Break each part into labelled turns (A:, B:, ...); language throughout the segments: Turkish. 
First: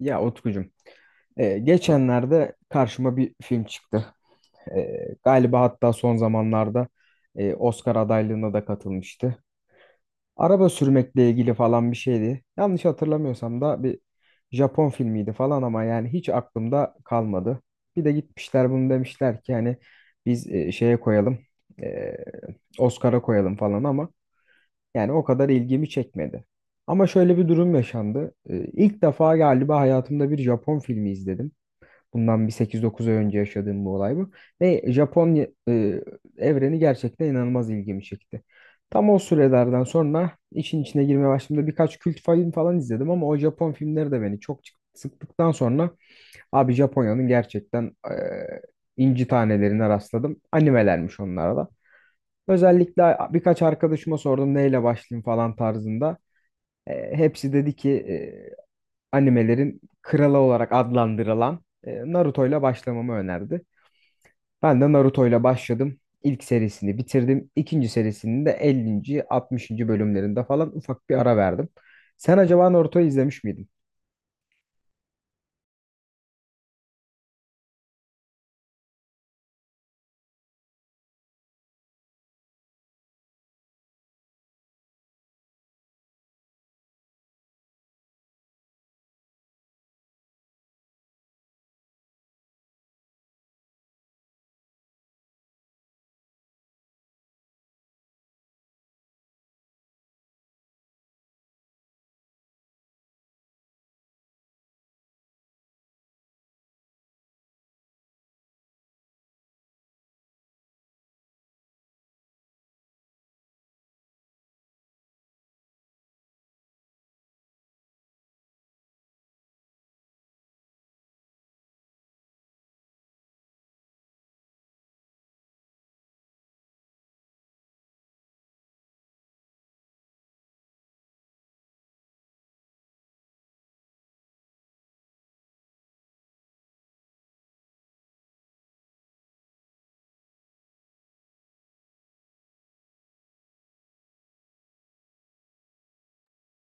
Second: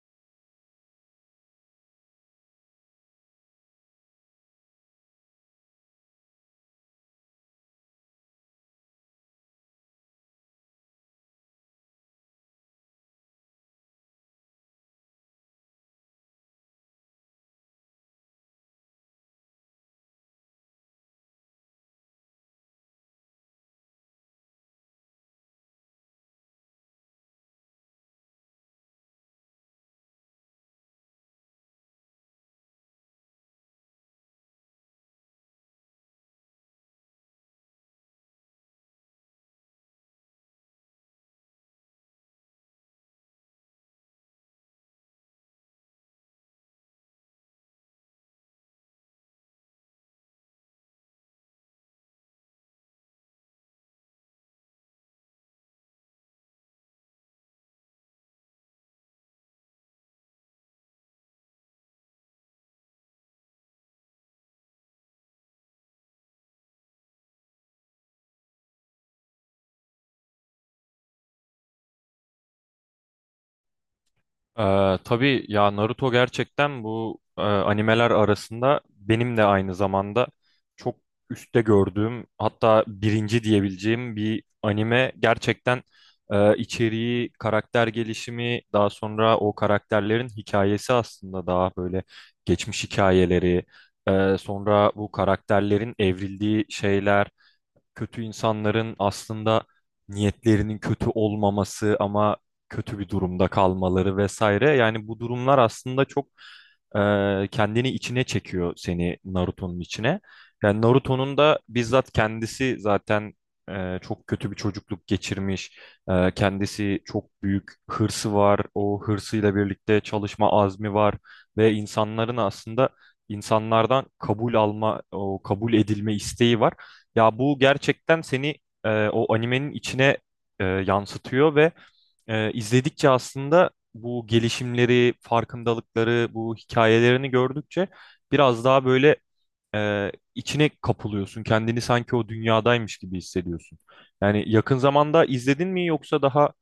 A: Ya Utkucuğum, geçenlerde karşıma bir film çıktı. Galiba hatta son zamanlarda Oscar adaylığına da katılmıştı. Araba sürmekle ilgili falan bir şeydi. Yanlış hatırlamıyorsam da bir Japon filmiydi falan ama yani hiç aklımda kalmadı. Bir de gitmişler bunu demişler ki hani biz şeye koyalım, e, Oscar'a koyalım falan ama yani o kadar ilgimi çekmedi. Ama şöyle bir durum yaşandı. İlk defa galiba hayatımda bir Japon filmi izledim. Bundan bir 8-9 ay önce yaşadığım bu olay bu. Ve Japonya evreni gerçekten inanılmaz ilgimi çekti. Tam o sürelerden sonra işin içine girmeye başladığımda birkaç kült film falan izledim ama o Japon filmleri de beni çok sıktıktan sonra abi Japonya'nın gerçekten inci tanelerine rastladım. Animelermiş onlara da. Özellikle birkaç arkadaşıma sordum neyle başlayayım falan tarzında. Hepsi dedi ki animelerin kralı olarak adlandırılan Naruto ile başlamamı önerdi. Ben de Naruto ile başladım. İlk serisini bitirdim. İkinci serisinin de 50. 60. bölümlerinde falan ufak bir ara verdim. Sen acaba Naruto'yu izlemiş miydin?
B: Tabii ya, Naruto gerçekten bu animeler arasında benim de aynı zamanda çok üstte gördüğüm, hatta birinci diyebileceğim bir anime gerçekten. İçeriği, karakter gelişimi, daha sonra o karakterlerin hikayesi, aslında daha böyle geçmiş hikayeleri, sonra bu karakterlerin evrildiği şeyler, kötü insanların aslında niyetlerinin kötü olmaması ama kötü bir durumda kalmaları vesaire. Yani bu durumlar aslında çok kendini içine çekiyor, seni Naruto'nun içine. Yani Naruto'nun da bizzat kendisi zaten çok kötü bir çocukluk geçirmiş. Kendisi, çok büyük hırsı var. O hırsıyla birlikte çalışma azmi var ve insanların aslında insanlardan kabul alma, o kabul edilme isteği var. Ya bu gerçekten seni o animenin içine yansıtıyor ve izledikçe aslında bu gelişimleri, farkındalıkları, bu hikayelerini gördükçe biraz daha böyle içine kapılıyorsun. Kendini sanki o dünyadaymış gibi hissediyorsun. Yani yakın zamanda izledin mi, yoksa daha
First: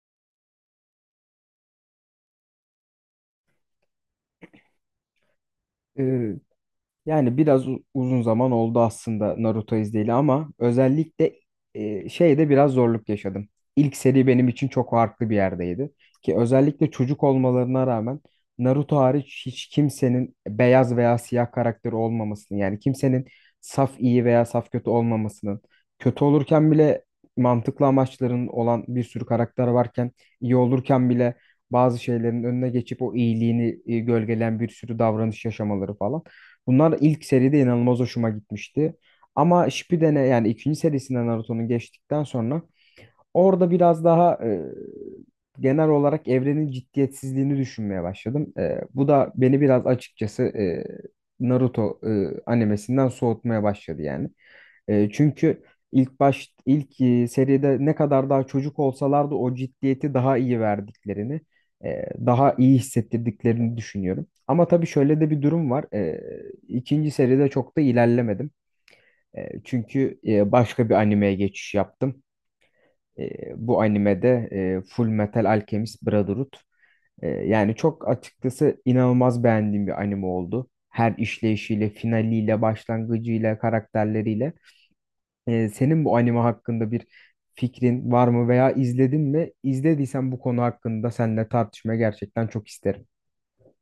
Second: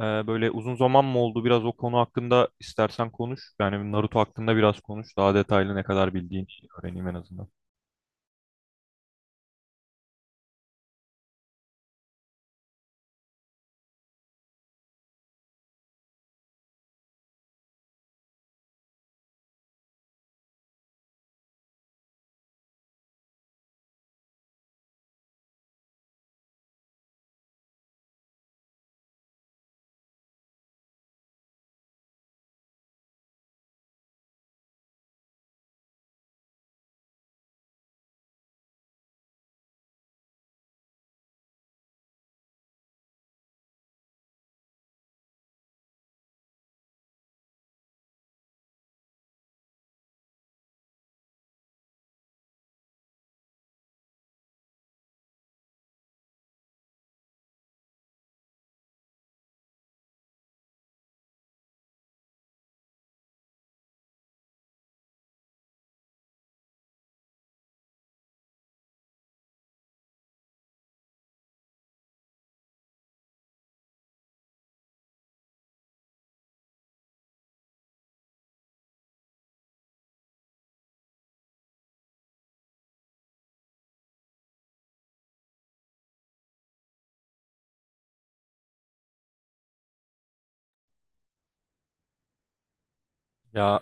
B: böyle uzun zaman mı oldu? Biraz o konu hakkında istersen konuş. Yani Naruto hakkında biraz konuş. Daha detaylı ne kadar
A: Ee,
B: bildiğini öğreneyim en
A: Yani
B: azından.
A: biraz uzun zaman oldu aslında Naruto izleyeli ama özellikle şeyde biraz zorluk yaşadım. İlk seri benim için çok farklı bir yerdeydi. Ki özellikle çocuk olmalarına rağmen Naruto hariç hiç kimsenin beyaz veya siyah karakteri olmamasının yani kimsenin saf iyi veya saf kötü olmamasının kötü olurken bile mantıklı amaçların olan bir sürü karakter varken iyi olurken bile bazı şeylerin önüne geçip o iyiliğini gölgeleyen bir sürü davranış yaşamaları falan. Bunlar ilk seride inanılmaz hoşuma gitmişti. Ama Shippuden'e yani ikinci serisinden Naruto'nun geçtikten sonra orada biraz daha genel olarak evrenin ciddiyetsizliğini düşünmeye başladım. Bu da beni biraz açıkçası Naruto animesinden soğutmaya başladı yani. Çünkü ilk seride ne kadar daha çocuk olsalardı o ciddiyeti daha iyi verdiklerini, daha iyi hissettirdiklerini düşünüyorum. Ama tabii şöyle de bir durum var. E, ikinci seride çok da ilerlemedim. Çünkü başka bir animeye geçiş yaptım. E, bu animede Full Metal Alchemist Brotherhood. Yani çok açıkçası inanılmaz beğendiğim bir anime oldu. Her işleyişiyle, finaliyle, başlangıcıyla, karakterleriyle. Senin bu anime hakkında bir fikrin var mı veya izledin mi? İzlediysen bu konu hakkında seninle tartışmaya gerçekten çok isterim.
B: Ya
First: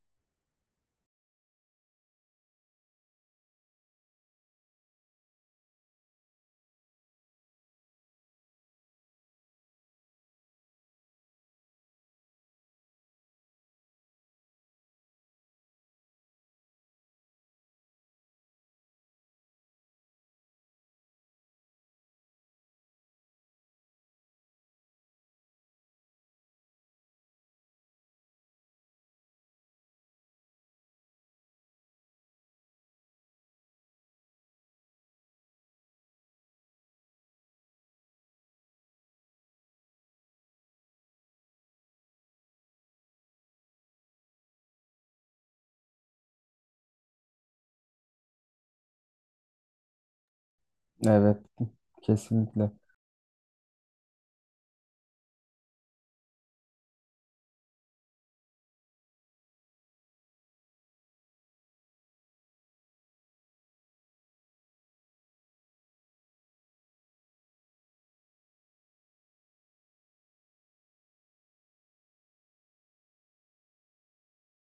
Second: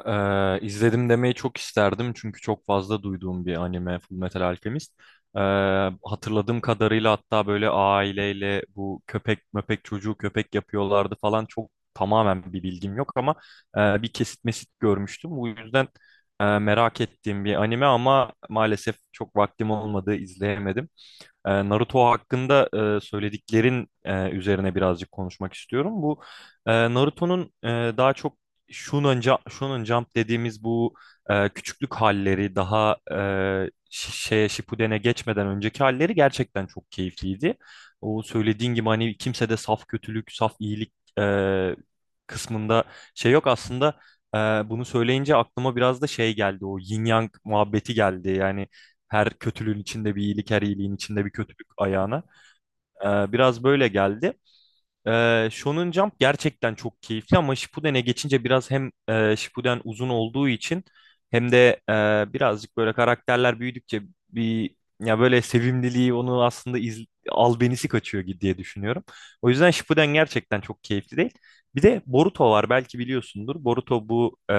B: izledim demeyi çok isterdim, çünkü çok fazla duyduğum bir anime Fullmetal Alchemist. Eee, Hatırladığım kadarıyla, hatta böyle aileyle bu köpek möpek çocuğu köpek yapıyorlardı falan, çok tamamen bir bilgim yok ama bir kesit mesit görmüştüm. Bu yüzden merak ettiğim bir anime ama maalesef çok vaktim olmadı, izleyemedim. Naruto hakkında söylediklerin üzerine birazcık konuşmak istiyorum. Bu Naruto'nun daha çok Shonen Jump, Shonen Jump dediğimiz bu küçüklük halleri, daha şeye, Shippuden'e geçmeden önceki halleri gerçekten çok keyifliydi. O söylediğin gibi hani kimsede saf kötülük, saf iyilik e, kısmında şey yok aslında. e, Bunu söyleyince aklıma biraz da şey geldi, o yin yang muhabbeti geldi. Yani her kötülüğün içinde bir iyilik, her iyiliğin içinde bir
A: Evet,
B: kötülük ayağına.
A: kesinlikle.
B: Biraz böyle geldi. Shonen Jump gerçekten çok keyifli ama Shippuden'e geçince biraz, hem Shippuden uzun olduğu için, hem de birazcık böyle karakterler büyüdükçe bir, ya böyle sevimliliği, onu aslında albenisi kaçıyor diye düşünüyorum. O yüzden Shippuden gerçekten çok keyifli değil. Bir de Boruto var, belki biliyorsundur. Boruto, bu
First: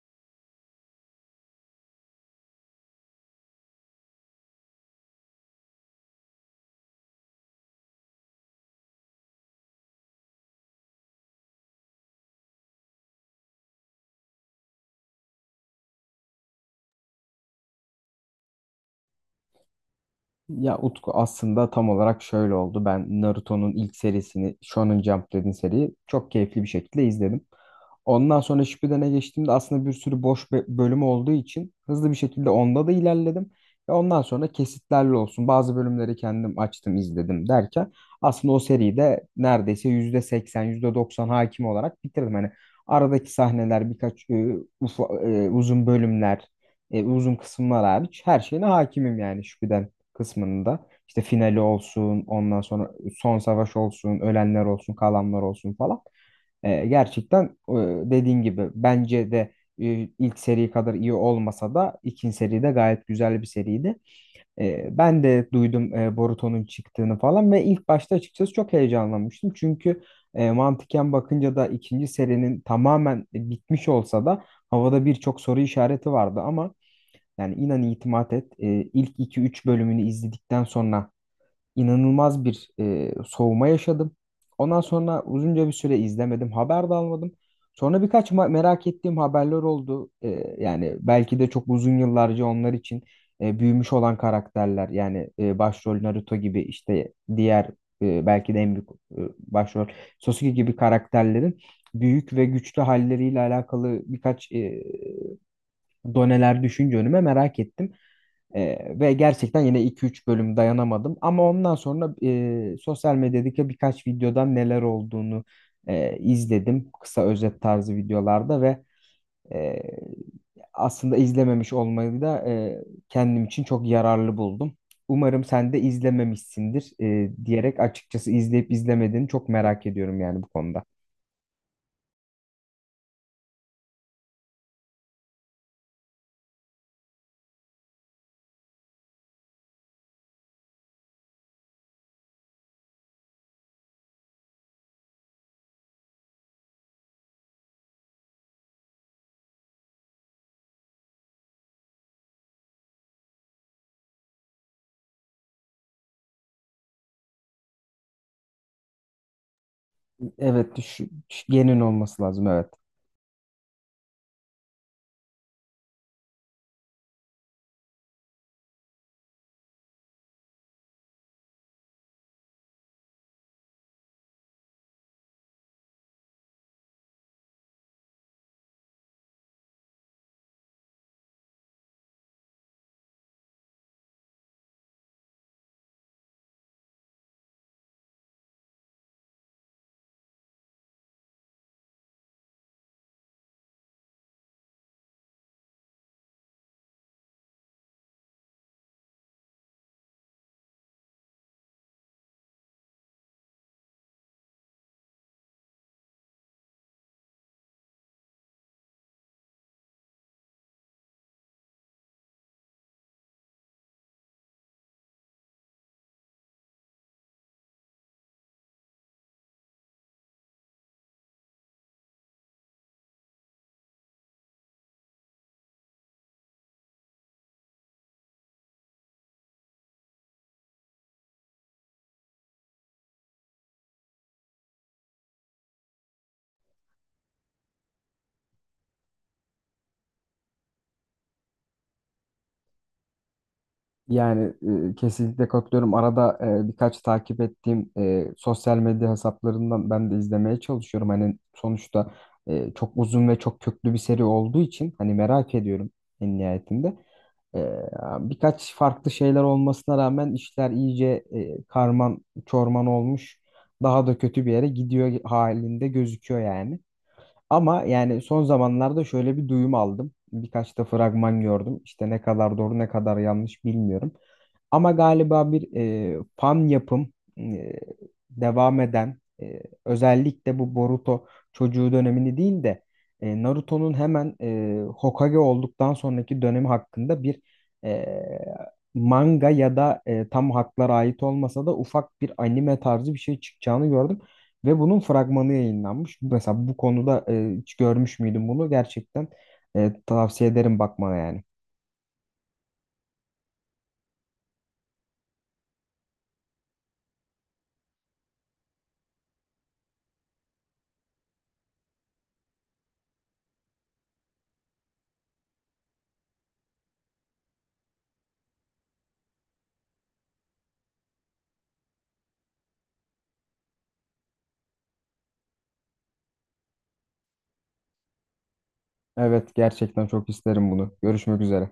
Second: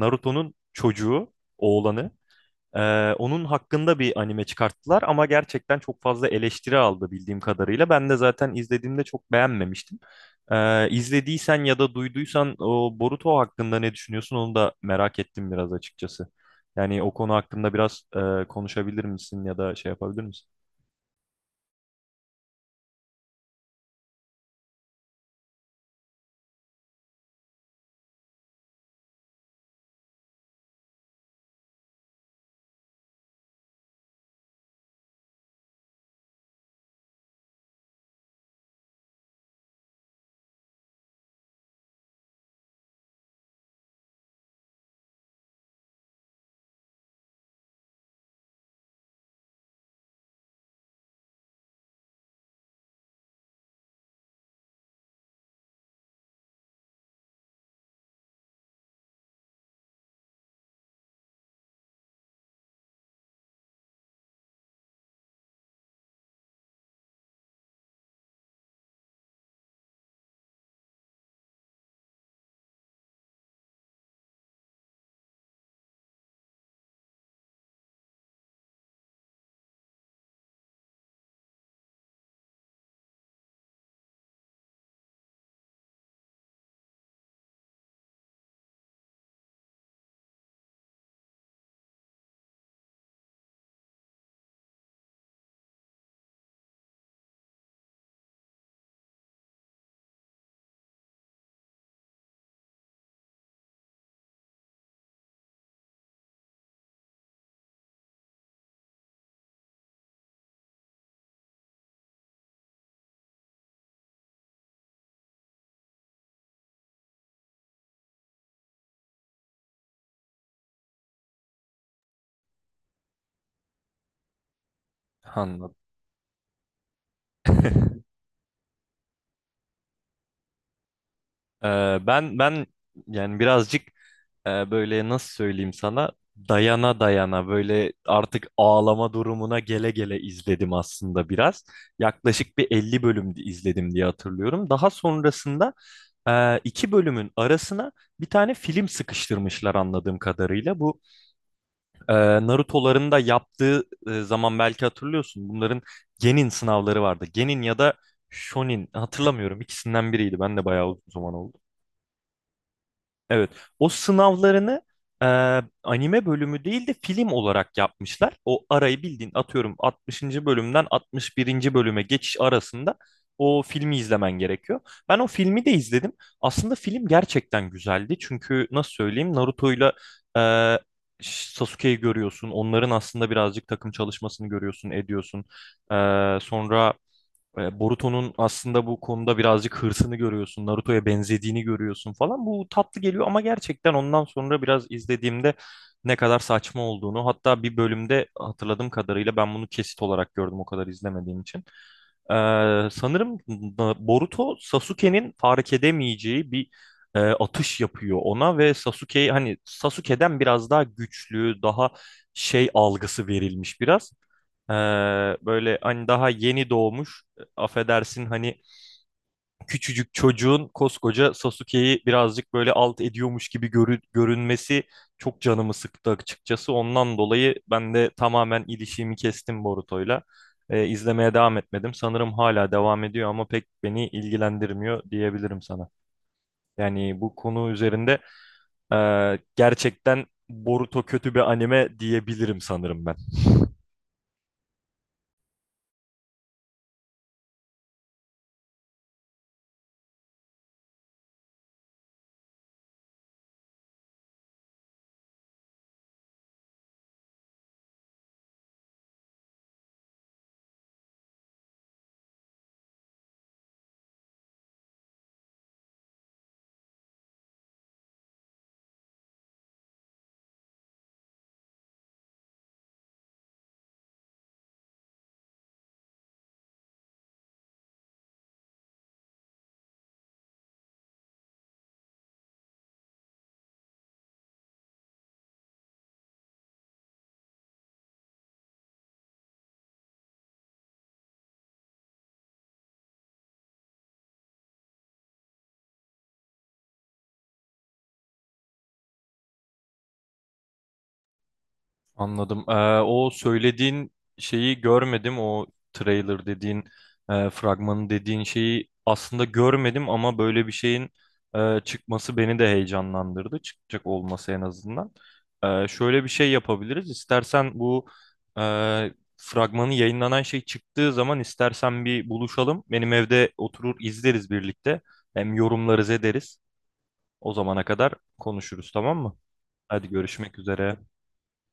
B: Naruto'nun çocuğu, oğlanı. Onun hakkında bir anime çıkarttılar ama gerçekten çok fazla eleştiri aldı bildiğim kadarıyla. Ben de zaten izlediğimde çok beğenmemiştim. İzlediysen ya da duyduysan, o Boruto hakkında ne düşünüyorsun, onu da merak ettim biraz açıkçası. Yani o konu hakkında biraz konuşabilir misin ya da şey yapabilir misin?
A: Ya Utku aslında tam olarak şöyle oldu. Ben Naruto'nun ilk serisini Shonen Jump dediğin seriyi çok keyifli bir şekilde izledim. Ondan sonra Shippuden'e geçtiğimde aslında bir sürü boş bölümü olduğu için hızlı bir şekilde onda da ilerledim. Ve ondan sonra kesitlerle olsun bazı bölümleri kendim açtım izledim derken aslında o seriyi de neredeyse %80 %90 hakim olarak bitirdim. Hani aradaki sahneler birkaç uzun bölümler uzun kısımlar hariç her şeyine hakimim yani kısmında işte finali olsun, ondan sonra son savaş olsun, ölenler olsun, kalanlar olsun falan. Gerçekten e, dediğin gibi bence de ilk seri kadar iyi olmasa da ikinci seri de gayet güzel bir seriydi. Ben de duydum Boruto'nun çıktığını falan ve ilk başta açıkçası çok heyecanlanmıştım. Çünkü mantıken bakınca da ikinci serinin tamamen bitmiş olsa da havada birçok soru işareti vardı ama yani inan itimat et. E, ilk 2-3 bölümünü izledikten sonra inanılmaz bir soğuma yaşadım. Ondan sonra uzunca bir süre izlemedim. Haber de almadım. Sonra birkaç merak ettiğim haberler oldu. Yani belki de çok uzun yıllarca onlar için büyümüş olan karakterler. Yani başrol Naruto gibi işte diğer belki de en büyük başrol Sasuke gibi karakterlerin büyük ve güçlü halleriyle alakalı birkaç doneler düşünce önüme merak ettim. Ve gerçekten yine 2-3 bölüm dayanamadım. Ama ondan sonra sosyal medyadaki birkaç videodan neler olduğunu izledim. Kısa özet tarzı videolarda ve e, aslında izlememiş olmayı da kendim için çok yararlı buldum. Umarım sen
B: Anladım.
A: de izlememişsindir diyerek açıkçası izleyip izlemediğini çok merak ediyorum yani bu konuda.
B: Ee, ben yani birazcık böyle, nasıl söyleyeyim sana, dayana dayana böyle artık ağlama durumuna gele gele izledim aslında biraz. Yaklaşık bir 50 bölüm izledim diye hatırlıyorum. Daha sonrasında iki bölümün arasına bir tane film sıkıştırmışlar anladığım kadarıyla. Bu e, Naruto'ların da yaptığı zaman belki hatırlıyorsun. Bunların Genin sınavları vardı. Genin ya da Shonin, hatırlamıyorum, ikisinden biriydi. Ben de
A: Evet,
B: bayağı uzun zaman oldu.
A: yeni olması lazım evet.
B: Evet. O sınavlarını e, anime bölümü değil de film olarak yapmışlar. O arayı, bildiğin atıyorum, 60. bölümden 61. bölüme geçiş arasında o filmi izlemen gerekiyor. Ben o filmi de izledim. Aslında film gerçekten güzeldi. Çünkü nasıl söyleyeyim, Naruto'yla e, Sasuke'yi görüyorsun. Onların aslında birazcık takım çalışmasını görüyorsun, ediyorsun. E, Sonra Boruto'nun aslında bu konuda birazcık hırsını görüyorsun, Naruto'ya benzediğini görüyorsun falan. Bu tatlı geliyor ama gerçekten ondan sonra biraz izlediğimde ne kadar saçma olduğunu, hatta bir bölümde hatırladığım kadarıyla, ben bunu kesit olarak gördüm o kadar izlemediğim için. E, Sanırım Boruto, Sasuke'nin fark edemeyeceği bir atış yapıyor ona ve Sasuke'yi, hani Sasuke'den biraz daha güçlü, daha şey algısı verilmiş biraz. Ee, Böyle hani daha yeni doğmuş, affedersin hani, küçücük çocuğun koskoca Sasuke'yi birazcık böyle alt ediyormuş gibi görünmesi çok canımı sıktı açıkçası. Ondan dolayı ben de tamamen ilişiğimi kestim Boruto'yla. İzlemeye devam etmedim. Sanırım hala devam ediyor ama pek beni ilgilendirmiyor diyebilirim sana. Yani bu konu üzerinde gerçekten Boruto kötü bir anime diyebilirim sanırım ben.
A: Yani kesinlikle katılıyorum. Arada birkaç takip ettiğim sosyal medya hesaplarından ben de izlemeye çalışıyorum. Hani sonuçta çok uzun ve çok köklü bir seri olduğu için hani merak ediyorum en nihayetinde. E, birkaç farklı şeyler olmasına rağmen işler iyice karman çorman olmuş. Daha da kötü bir yere gidiyor halinde gözüküyor yani. Ama yani son zamanlarda şöyle bir duyum aldım. Birkaç da fragman gördüm. İşte ne kadar doğru ne kadar yanlış bilmiyorum. Ama galiba bir fan yapım e, devam eden özellikle bu Boruto çocuğu dönemini değil de Naruto'nun hemen Hokage olduktan sonraki dönemi hakkında bir e, manga ya da tam haklara ait olmasa da ufak bir anime tarzı bir şey çıkacağını gördüm. Ve bunun fragmanı yayınlanmış. Mesela bu konuda hiç görmüş müydün bunu? Gerçekten tavsiye ederim bakmana yani.
B: Anladım. O söylediğin şeyi görmedim. O trailer dediğin, fragmanı dediğin şeyi aslında görmedim ama böyle bir şeyin çıkması beni de heyecanlandırdı. Çıkacak olması en azından. Şöyle bir şey yapabiliriz. İstersen bu e, fragmanı yayınlanan şey çıktığı zaman istersen bir buluşalım. Benim evde oturur izleriz birlikte. Hem yorumlarız ederiz. O zamana kadar konuşuruz, tamam mı?
A: Evet, gerçekten
B: Hadi,
A: çok
B: görüşmek
A: isterim bunu.
B: üzere.
A: Görüşmek üzere.